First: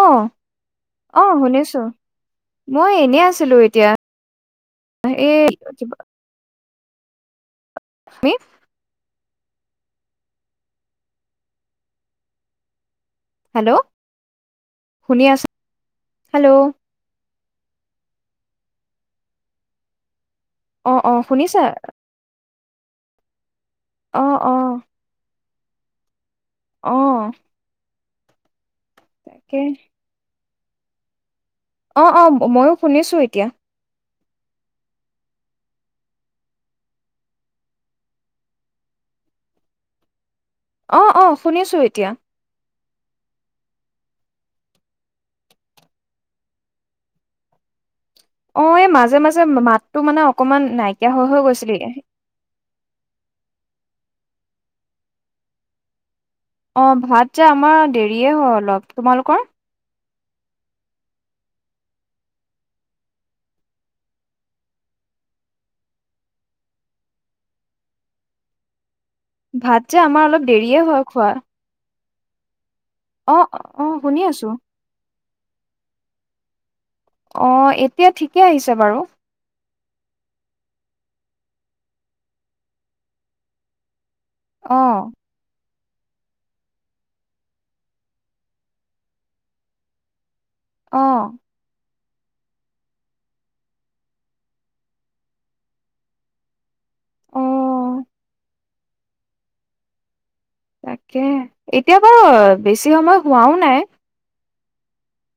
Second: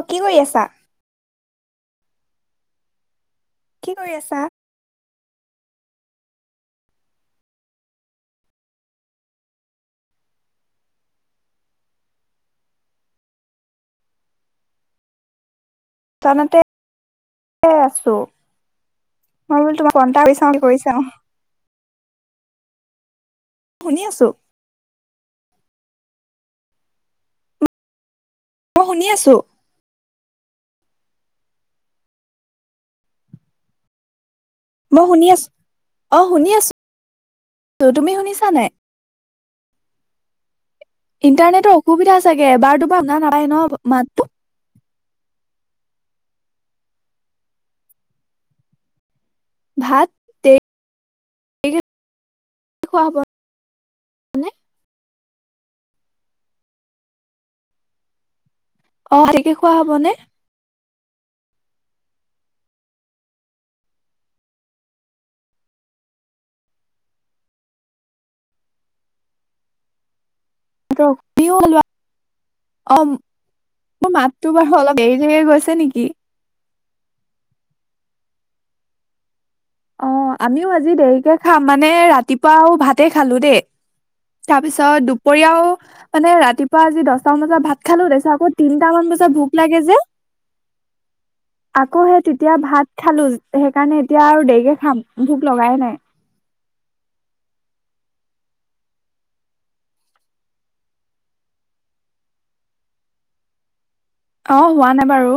অ' কি কৰি আছা? শুনিছো অ' মই এনে আছো। ছিলো, এতিয়া কি কৰি আছা এই [inaudible] কি? হেল্ল' শুনি আছ হেল্ল'! দোকানতে আছো মই বোলো তোমাক কন্টাছ অ অ শুনিছা! শুনি অ আছো অ! অ অ! মই শুনি আছো। তাকে অ অ মইও শুনিছো এতিয়া, মই শুনি আছো অ শুনি আছো তুমি শুনিছা নাই। অ', অ', ইণ্টাৰনেটৰ শুনিছো এতিয়া অসুবিধা চাগে এবাৰ তাই গান নাগাইন মাতো অ এ মাজে মাজে মাতটো ভাত মানে অকমান নাই। এতিয়া হৈ হৈ গৈছিলি খুৱ হ'বে, নে অ ভাত যে আমাৰ দেৰিয়ে হয় অলপ। অ তোমালোকৰ তকে খোৱা হব ন? ভাত যে আমাৰ অলপ দেৰিয়ে হয় খোৱা। তুমিও লোৱা অ অ', মোৰ শুনি আছো মাতটো বাৰু অলপ দেৰি [inaudible] গৈছে নেকি অ এতিয়া ঠিকে আহিছে বাৰু। অ আমিও আজি দেৰিকে খাম মানে ৰাতিপুৱাও ভাতে খালো দেই। তাৰ পিছত অ', দুপৰীয়াও মানে ৰাতিপুৱা আজি দহটামান বজাত ভাত খালো তাৰপিছত আকৌ তিনটামান বজাত ভোক লাগে যে অ। আকৌ সে তেতিয়া ভাত খালো সেইকাৰণে এতিয়া আৰু দে খাম ভোক লগাই নাই। অ', তাকে এতিয়া বাৰু বেছি সময় হোৱাও নাই। অ হোৱা নাই বাৰু।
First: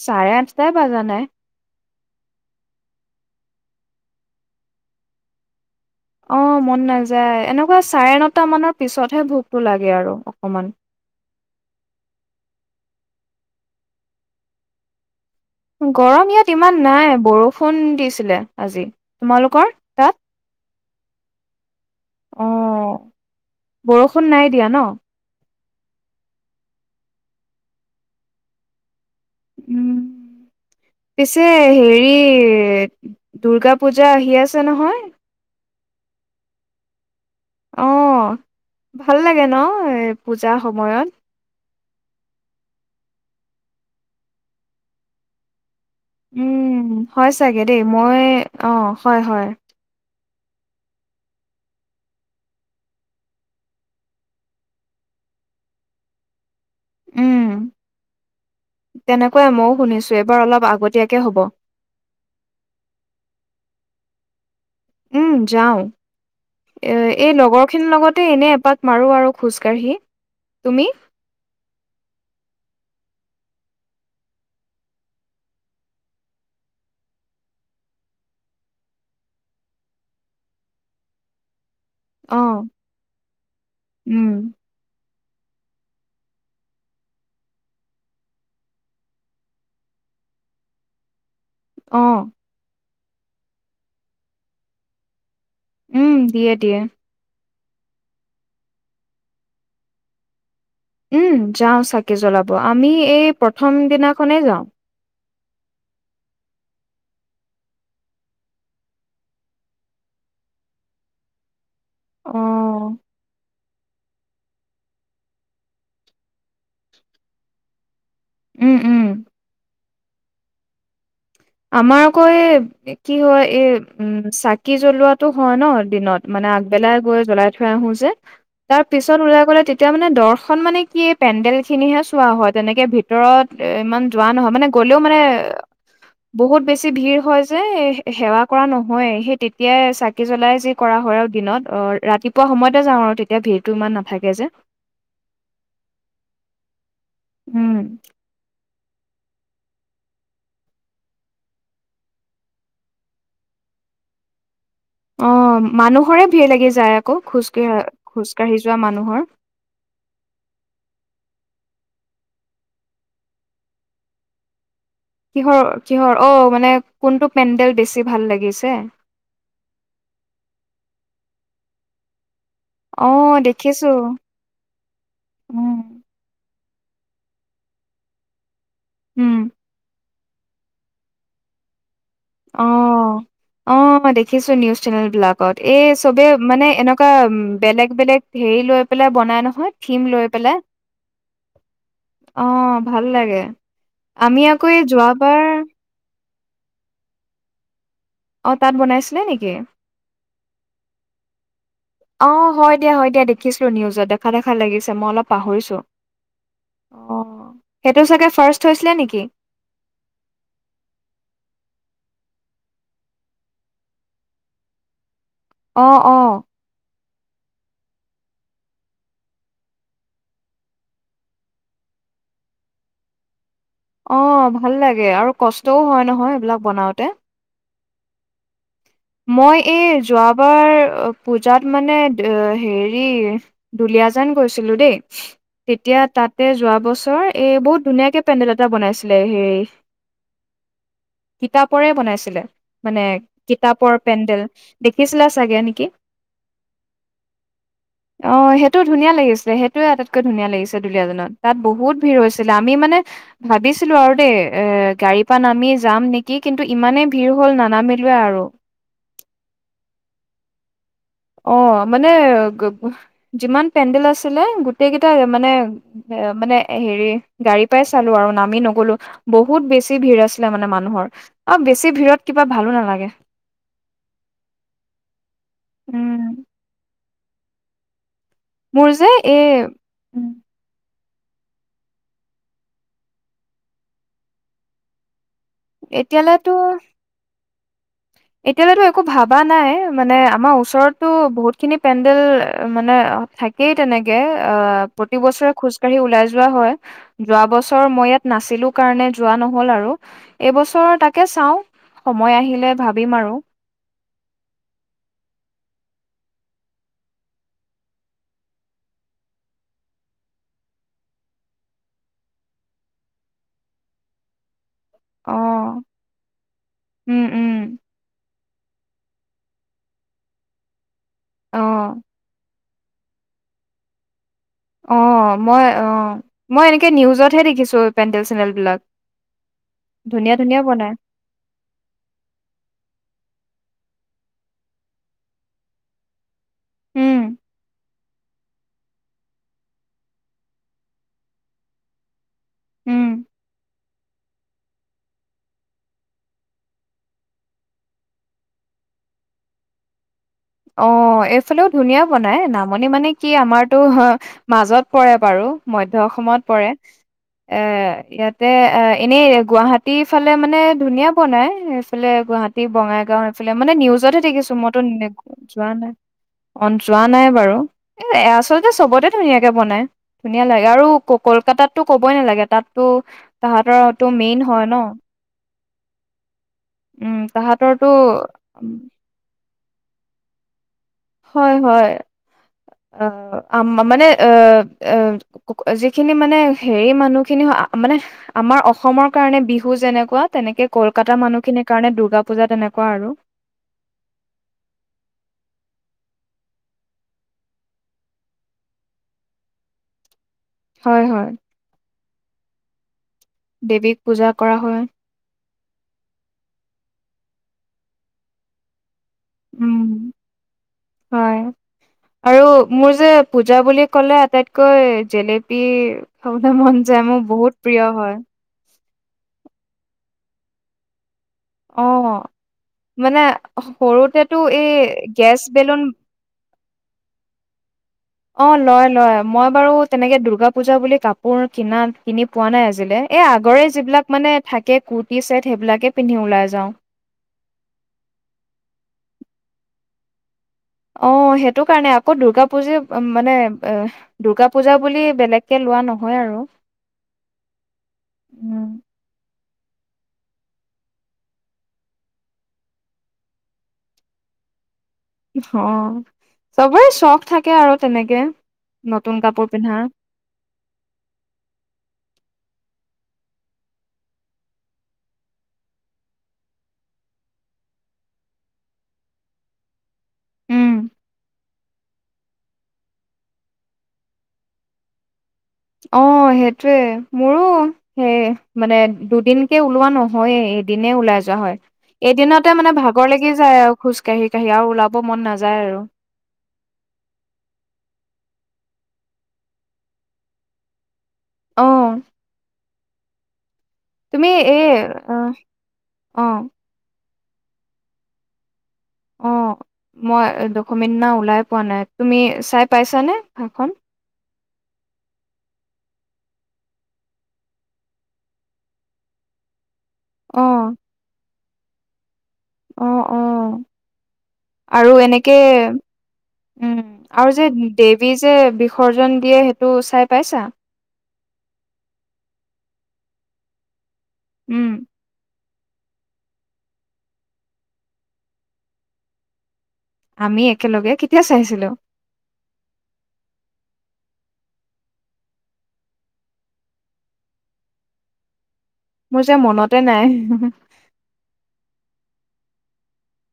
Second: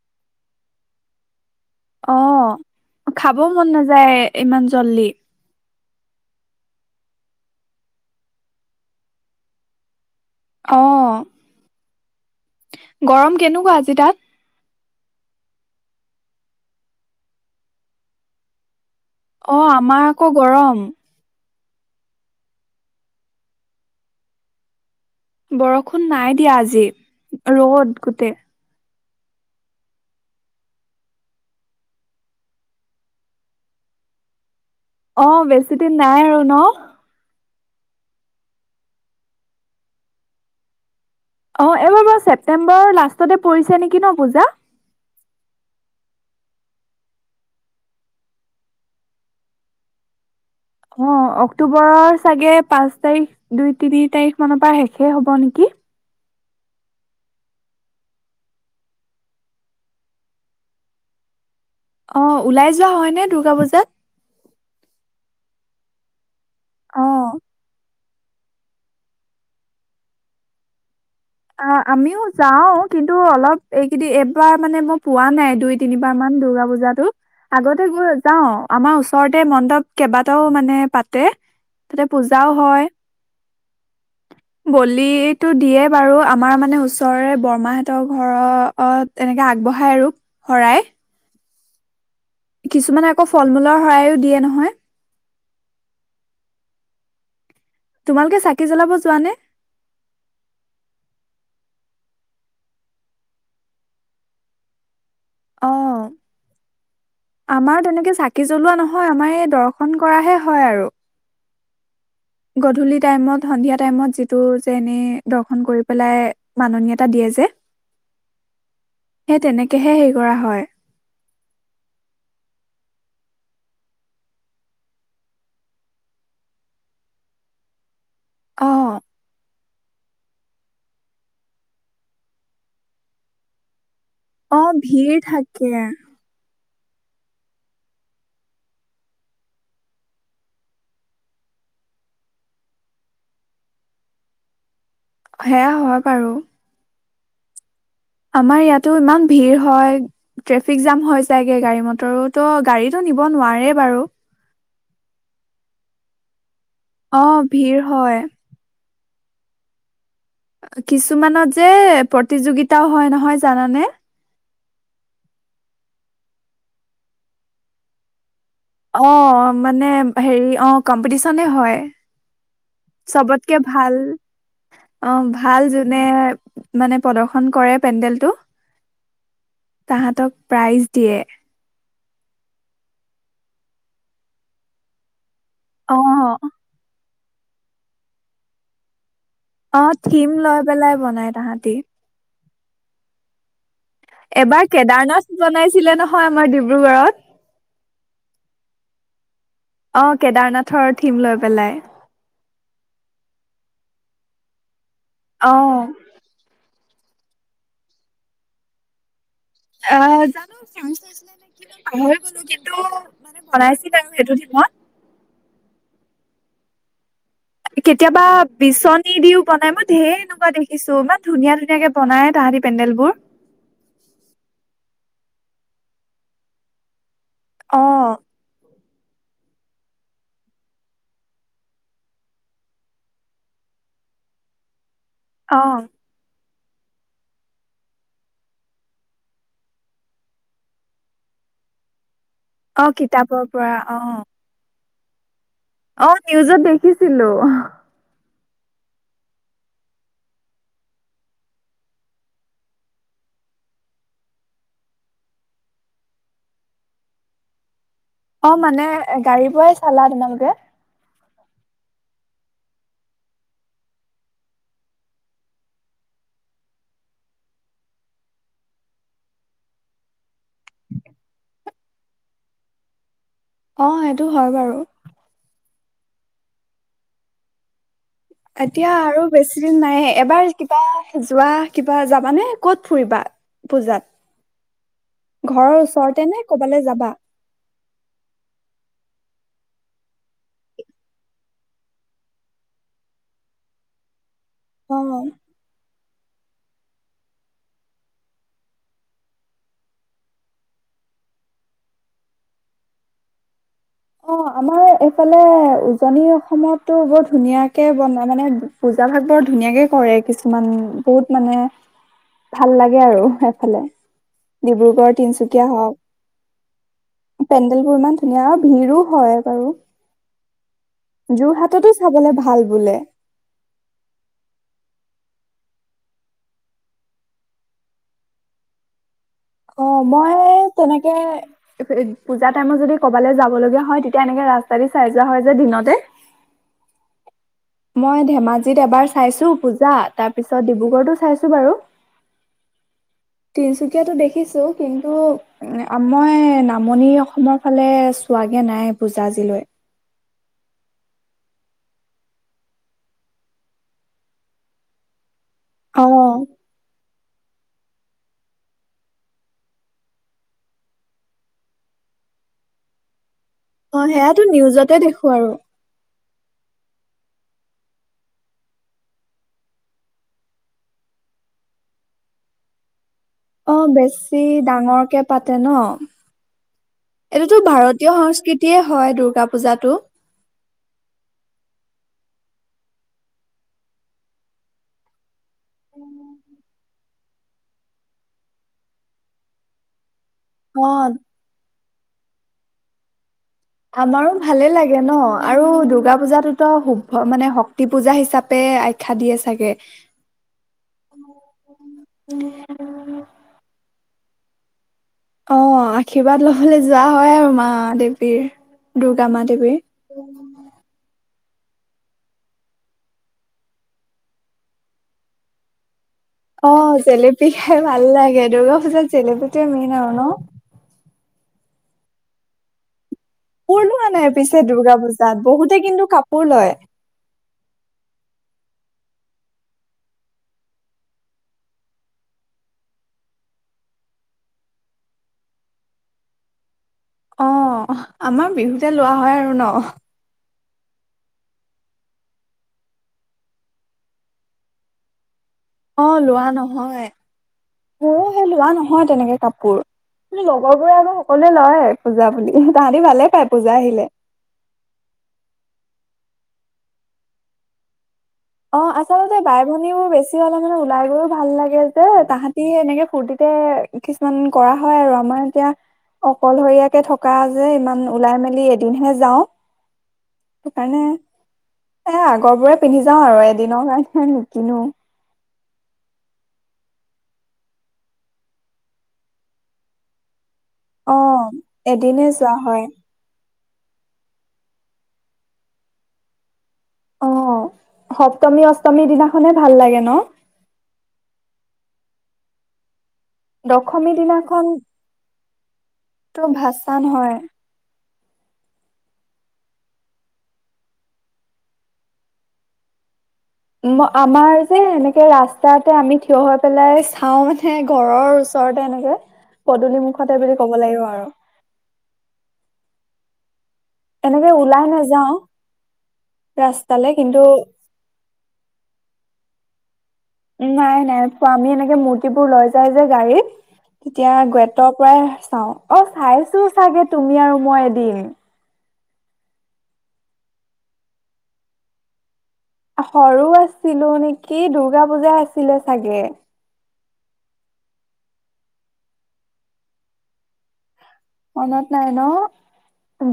চাৰে আঠটা বাজা নাই। অ খাব মন নাযায় ইমান জল্দি। অ মন নাযায় এনেকুৱা চাৰে নটা মানৰ পিছতহে ভোকতটো লাগে আৰু। অকমান আহ। গৰম কেনেকুৱা আজি তাত? গৰম ইয়াত ইমান নাই বৰষুণ দিছিলে আজি। অ তোমালোকৰ আমাৰ তাত আকৌ গৰম। অ বৰষুণ নাই দিয়া ন? বৰষুণ নাই দিয়া আজি, ৰ'দ গোটেই। উম পিছে হেৰি, দুূৰ্গা পূজা আহি আছে নহয়। অ', বেছি দিন নাই আৰু ন? অঁ, ভাল লাগে ন, এ পূজাৰ সময়ত। অ', এইবাৰ বাৰু ছেপটেম্বৰৰ লাষ্টতে পৰিছে নেকি ন পূজা? উম হয় চাগে দেই, মই অ', হয় হয়। অ', অক্টোবৰৰ চাগে পাঁচ তাৰিখ দুই তিনি তাৰিখ মানৰ পৰা শেষে হ'ব নেকি? উম, তেনেকুৱাই মইয়ো শুনিছো এইবাৰ অলপ আগতীয়াকে হব। অ', ওলাই যোৱা হয়নে দুৰ্গা পূজাত? উম যাও। এ অ', এই লগৰ খিনিৰ লগত। তে এনে এপাক মাৰো আৰু খোজকাাঢ়ি, তুমি? অ', আমিও যাও কিন্তু অলপ এইকেই এইবাৰ মানে মই পোৱা নাই, দুই তিনিবাৰ মান দুৰ্গা পুজাটো, আগতে গৈ যাও আমাৰ ওচৰতে মণ্ডপ কেইবাটাও মানে পাতে। তাতে অ পূজাও হয়, উম গলিত টো দিয়ে। বাৰু আমাৰ মানে ওচৰৰে বৰমাহতৰ ঘৰত এনেকে আগবঢ়াই আৰু, শৰাই। অ', কিছুমান আকৌ ফল মূলৰ শৰাইয়ো দিয়ে নহয়। উম দিয়ে দিয়ে। তোমালোকে চাকি জ্বলাব যোৱানে? উম যাওঁ চাকি জ্বলাব, আমি এই প্ৰথম দিনাখনেই যাওঁ। অ', আমাৰ তেনেকে চাকি জ্বলোৱা নহয়, আমাৰ এই দৰ্শন কৰাহে হয় আৰু। অ গধূলি টাইমত। সন্ধিয়া টাইমত যিটো যে এনেই দৰ্শন কৰি পেলাই মাননীয়তা দিয়ে যে। উম উম। তেহে হেৰি কৰা হয়। আমাৰ আকৌ য়ে কি হয়, এই উম চাকি জ্বলোৱাটো হয় ন দিনত মানে আগবেলাই গৈ জ্বলাই থৈ আহো যে। অ তাৰ পিছত ওলাই গ'লে তেতিয়া মানে দৰ্শ এখন মানে কি পেণ্ডেল খিনিহে চোৱা হয়, তেনেকে ভিতৰত ইমান যোৱা নহয় অ মানে গ'লেও ভিৰ মানে থাকে বহুত বেছি ভিৰ হয় যে, সেৱা কৰা নহয়ে, সেই তেতিয়াই চাকি জ্বলাই যি কৰা হয় আৰু দিনত ৰাতিপুৱা সময়তে যাওঁ আৰু তেতিয়া ভিৰটো ইমান নাথাকে যে। সেয়া হয় বাৰু। উম। আমাৰ ইয়াতো ইমান ভিৰ হয়, ট্ৰেফিক জাম হৈ যায়গে, গাড়ী মটৰোতো গাড়ীতটো নিব নোৱাৰে বাৰু। অ', মানুহৰে ভিৰ লাগি যায় আকৌ, অ খোজ ভিৰ কাঢ়ে হয় খোজ কাঢ়ি যোৱা মানুহ। ঘৰ কিছুমানত যে প্ৰতিযোগিতাও হয়, নহয় জানানে? কিহৰ কিহৰ অ', মানে কোনটো পেণ্ডেল বেছি ভাল লাগি অ', মানে হেৰি অ', কম্পিতিচন এ হয়। অ চবতকে দেখিছো ভাল অ', ভাল যোনে উম মানে প্ৰদৰ্শন কৰে পেণ্ডেলটো। উম। সেহেতক প্ৰাইজ দিয়ে। অ', অ', দেখিছো নিউজ চেনেল বিলাক। ত এই অ চবে মানে এনেকুৱা বেলেগ বেলেগ হেৰি লৈ পেলাই অ', থিম লৈ পেলাই বনাই তাহাঁতি। অ', ভাল লাগে। আমি আকৌ এবাৰ এই কেদাৰনাথ যোৱাবাৰ বনাইছিলে নহয়। হয় আমাৰ ডিব্ৰুগড়ত। অ', তাত বনাইছিলে নেকি? অ', কেদাৰনাথৰ থিম লৈ পেলাই। অ', হয় দিয়া হয় দিয় দেখিছিলোঁ নিউজত দেখা দেখা লাগিছে। মই অলপ অ পাহৰিছোঁ। অ' সেইটো চাগে ফাৰ্ষ্ট হৈছিলে নেকি? আহ জানো চ চ পাহৰি গলো কিন্তু মানে বনাইছিল তো সেইটো দিনত অ' অ'। কেতিয়াবা বিচনী দিও বনাই মই ধেৰ এনেকুৱা দেখিছো ইমান ধুনীয়া ধুনীয়াকে বনাই তাহাঁতি পেণ্ডেল বোৰ। অ' ভাল লাগে আৰু কষ্টও হয় নহয় এইবিলাক বনাওতে। অ'। মই এই যোৱাবাৰ পূজাত মানে হেৰি, দুলিয়াজান গৈছিলো দেই। অ তেতিয়া তাত তে যোৱা বছৰ এ বহুত ধুনীয়াকে পেণ্ডেল এটা বনাইছিলে হে, কিতাপৰে বনাইছিল। অ' কিতাপৰ পৰা। ৰ অ পেণ্ডেল দেখিছিলা চা অ' নিউজত দেখিছিলো। অ' সেইটো ধুনীয়া লাগিছিল সেইটোৱে আটাইতকৈ ধুনীয়া লাগিছে দুলীয়াজনত, ‌ তাত বহুত ভিৰ হৈছিলে, আমি মানে ভাবিছিলো আৰু দেই এ গাড়ীৰ পৰা নামি যাম নেকি কিন্তু ইমানেই ভিৰ হল নানাামি [unintelligible] আৰু অ মানে গাড়ীৰ পৰাই চালা তোমালোকে? অ' মানে যিমান পেণ্ডেল আছিলে গোটেই কেইটা মানে এ মানে হেৰি গাড়ী পাই চালো আৰু নামি নগলো বহুত বেছি ভিৰ আছিলে মানে মানুহৰ আৰু বেছি ভিৰত কিবা ভালো নালাগে। অ' সেইটো হয় বাৰু। উম। মোৰ এতিয়া যে আৰু এই বেছি দিন নাই এবাৰ কিবা যোৱা কিবা যাবানে কত ফুৰিবা, পূজাত? ঘৰৰ ওচৰতে নে ক'বালৈ যাবা? এতিয়ালৈ একো ভাবা নাই, মানে আমাৰ ওচৰতটো বহুত খিনি পেণ্ডেল মানে থাকেই তেনেকে। আ অ। প্ৰতি বছৰে খোজ কঢ়ি ওলাই যোৱা হয়, যোৱা বছৰ মই ইয়াত নাছিলো কাৰণে যোৱা নহ'ল। আৰু এইবছৰ তাকে চাও সময় আহিলে ভাবিম আৰু। অ' আমাৰ এইফালে উজনি অসমতো বৰ ধুনীয়াকে বনাই মানে পূজা ভাগ বৰ ধুনীয়াকে কৰে কিছুমান বহুত মানে ভাল লাগে আৰু এফালে। ডিব্ৰুগড়, অ তিনচুকীয়া হওঁক উম উম পেণ্ডেল বোৰ ইমান ধুনীয়া। ভিৰো হয় বাৰু। অ যোৰহাটতো চাবলে ভাল। বোলে। অ' মই অ' মই এনেকে নিউজতহে দেখিছো পেণ্ডেল চেণ্ডেলবিলাক। অ' মই তেনেকে পূজা টাইমত যদি কবালৈ যাওঁ লগা হয় তেতিয়া এনেকে ৰাস্তা দি চাই যোৱা হয় যে দিনতে উম মই ধেমাজিত এবাৰ চাইছো পূজা। তাৰ পিছত ডিব্ৰুগড়তো চাইছো বাৰু। উম তিনিচুকীয়াতটো দেখি দেখিছো কিন্তু মই নামনি অসমৰ ফালে চোৱাগে নাই পুজা আজিলৈ। অ' এইফালেও ধুনীয়া বনাই নামনি মানে কি আমাৰতো মাজত পৰে বাৰু। মধ্য অ অসমত পৰে। এ, ইয়াতে অ', এনেই গুৱাহাটী ফালে মানে ধুনীয়া বনাই এফালে গুৱাহাটী, বঙাইগাওঁ [unintelligible] মানে অ নিউজতহে সেয়াতো দেখিছোঁ মইতো নিউজতে দেখো আৰু যোৱা নাই। অ', যোৱা নাই বাৰু এ, আচলতে চবতে ধুনীয়াকে বনাই, ধুনীয়া লাগে আৰু কল-কলকাতাতো ক'বই নালাগে তাতটো অ', বেছি ডাঙৰকে পা তে, ন? উম এইটোতো তাহাঁতৰতো ভাৰতীয় সংস্কৃতিয়ে হয়, দুৰ্গা পূজাটো হয়, হয়, অ', আ-মানে অ', অ', যিখিনি মানে হেৰি মানুহখিনি মানে আমাৰ অসমৰ কাৰণে বিহু যেনেকুৱা তেনেকে অ কলকাতা মানুহখিনিৰ কাৰনে দু দুৰ্গা পূজা তেনেকুৱা আৰু আমাৰো ভালে লাগে ন' আৰু দুৰ্গা পূজাতটোতো শুভ মানে, শক্তি পূজা হিচাপে আখ্যা দিয়ে চাগে। হয়, হয়। দেৱীক পূজা কৰা হয়। অ', আশীৰ্বাদ ল'বলৈ যোৱা হয়, আৰু মা দেৱীৰ দুৰ্গা মা উম দেৱীৰ হয় আৰু মোৰ যে পূজা বুলি ক'লে আটাইতকৈ জেলেপি খাবলৈ অ মন যায় মোৰ জেলেপি বহুত খাই প্ৰিয় ভাল হয় লাগে দুৰ্গা পূজাত জেলেপী টোৱে মেইন আৰু ন? অ মানে কাপোৰ লোৱা নাই সৰুতেটো পিছে দুৰ্গা এই পূজাত গেছ বহুতে বেলুন কিন্তু কাপোৰ লয় অ, লয়- লয় মই বাৰু তেনেকে দূৰ্গা পূজা বুলি কাপোৰ কনা কিনি পোৱা নাই আজিলে এই আগৰে যিবিলাক মানে থাকে কুুৰ্তি ছেট সেইবিলাকে পিন্ধি ওলাই যাওঁ। অ আমাৰ বিহুতে লোৱা হয় আৰু ন? অ, সেইটো কাৰণে আকৌ দুৰ্গা পুজি মানে দুৰ্গা পূজা বুলি বেলেগ অ, লোৱা নহয় মোৰো সেই লোৱা উম, নহয় তেনেকে কাপ পোৰ [unintelligible] লগৰ বোৰে আকৌ সকলোৱে লয় পূজা বুলি তাহাঁতি ভালে পায় পূজা আহিলে। [unintelligible] চবৰে চখ থাকে আৰু তেনেকে। অ, নতুন আচলতে কাপোৰ বাই পিন্ধাৰ ভনীও বেছি হলে মানে ওলাই গৈও ভাল লাগে যে তাহাঁ ই এনেকে ফূৰ্তিতে কিছুমান কৰা হয় আৰু আমাৰ এতিয়া অকলশৰীয়াকে থকা যে ইমান ওলাই মেলি এদিনহে যাওঁ। উম। সেইকাৰণে এ আগৰ বোৰে পিন্ধি যাওঁ আৰু এদিনৰ কাৰণেহে নিকিনো। অ সেইটোৱে মোৰো সেই মানে দুদিনকে ওলোৱা নহয়ে এদিনে অ ওলাই যোৱা হয়, এদিনে যোৱা এদিনতে মানে হয় ভাগৰ লাগি যায় আৰু খোজ কাঢ়ি কাঢ়ি আৰু ওলাব মন নাযায় আৰু। অ সপ্তমী অষ্টমীৰ দিনাখনে ভাল লাগে ন? অঁ। দশমী দিনাখন, অ', ত অ', ভাচান হয়। অঁ মই দশমী দিনা ওলাই পোৱা নাই, তুমি চাই পাইছানে? ভাষণ? ম আমাৰ যে এনেকে ৰাস্তাতে আমি থিয় হৈ পেলাই চাওঁ মানে ঘৰৰ ওচৰতে এনেকে। পদূলি মুখতে বুলি অ', ক'ব লাগিব আৰু। অঁহ অঁ। এনেকে ওলাই আৰু নাযাও এনেকে উম ৰাস্তালে আৰু কিন্তু যে দেৱী যে বিসৰ্জন দিয়ে টো চাই পাইছা? নাই নাই আমি এনেকে মূৰ্তিবোৰ লৈ যাই যে গাড়ীত তেতিয়া উম, গুৱেটৰ পৰাই চাওঁ অ', চাইছোঁ চাগে তুমি আৰু মই এদিন। আমি একেলগে কেতিয়া চাইছিলোঁ? সৰু আছিলোঁ নিকি? দুৰ্গা পূজা আছিলে চাগে। মোৰ যে, মনতে নাই। মনত নাই ন?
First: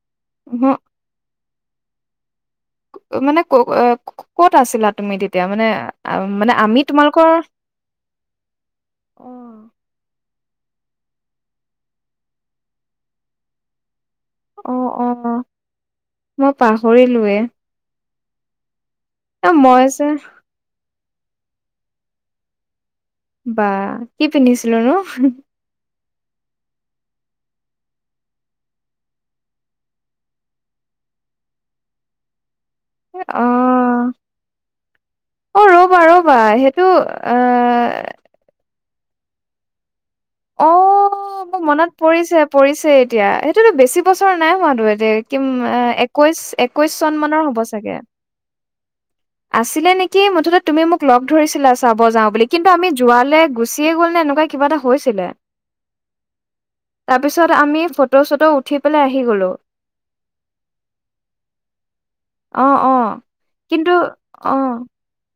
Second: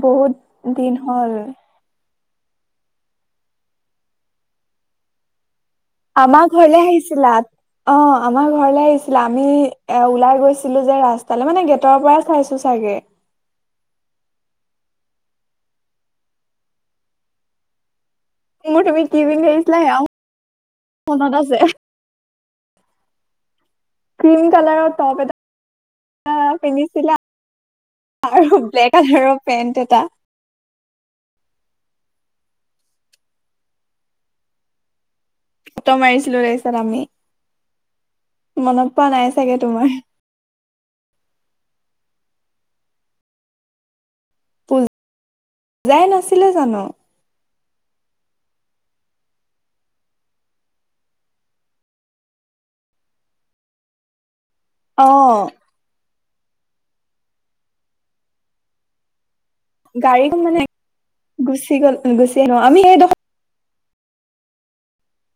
বহুত দিন হ'ল। মানে ক-ক'ত আছিলা? তুমি তেতিয়া মানে আমাৰ মানে আমি ঘৰলে তোমালোকৰ আহিছিলা, অ', আমাৰ ঘৰলে আহিছিলা, আমি ওলাই গৈ ছিলো যে, ৰাস্তালৈ মানে গেটৰ পৰাই চাইছোঁ চাগে। অ', অ', মই পাহৰিলোৱে। মোৰ‌ তুমি কি পিন্ধি এ আহিছিলা মই আছ সেয়াও মনত আছে। বা কি পিন্ধিছিলো নো? আহ পিন্ধিছিলা, আৰু ব্লেক কালাৰৰ পেন্ট এটা। আহ। অ' ফটো ৰবা মাৰিছিলো ৰবা তাৰপিছত সেইটো, আমি এ মনত পোৱা নাই চাগে তোমাৰ। অ' মোৰ মনত পৰিছে পৰিছে এতিয়া সেইটোতো বেছি বছৰ নাই হোৱাতো এতে কিম পূজাই একৈশ নাছিলে জানো একৈশ চন মানৰ হ'ব। জাকে আছিলে নেকি মুঠতে তুমি মোক লগ ধৰিছিলা চাব যাও বুলি কিন্তু আমি যোৱালৈ গুচিয়ে গ'ল নে এনেকুৱা কিবা এটা অ হৈছিলে। তাৰপিছত আমি ফটো চটো উঠি পেলাই আহি গলো। গাড়ীখন মানে গুচি গ'ল, গুচি আহিলোঁ অ', আমি এইডখ অ', কিন্তু অ',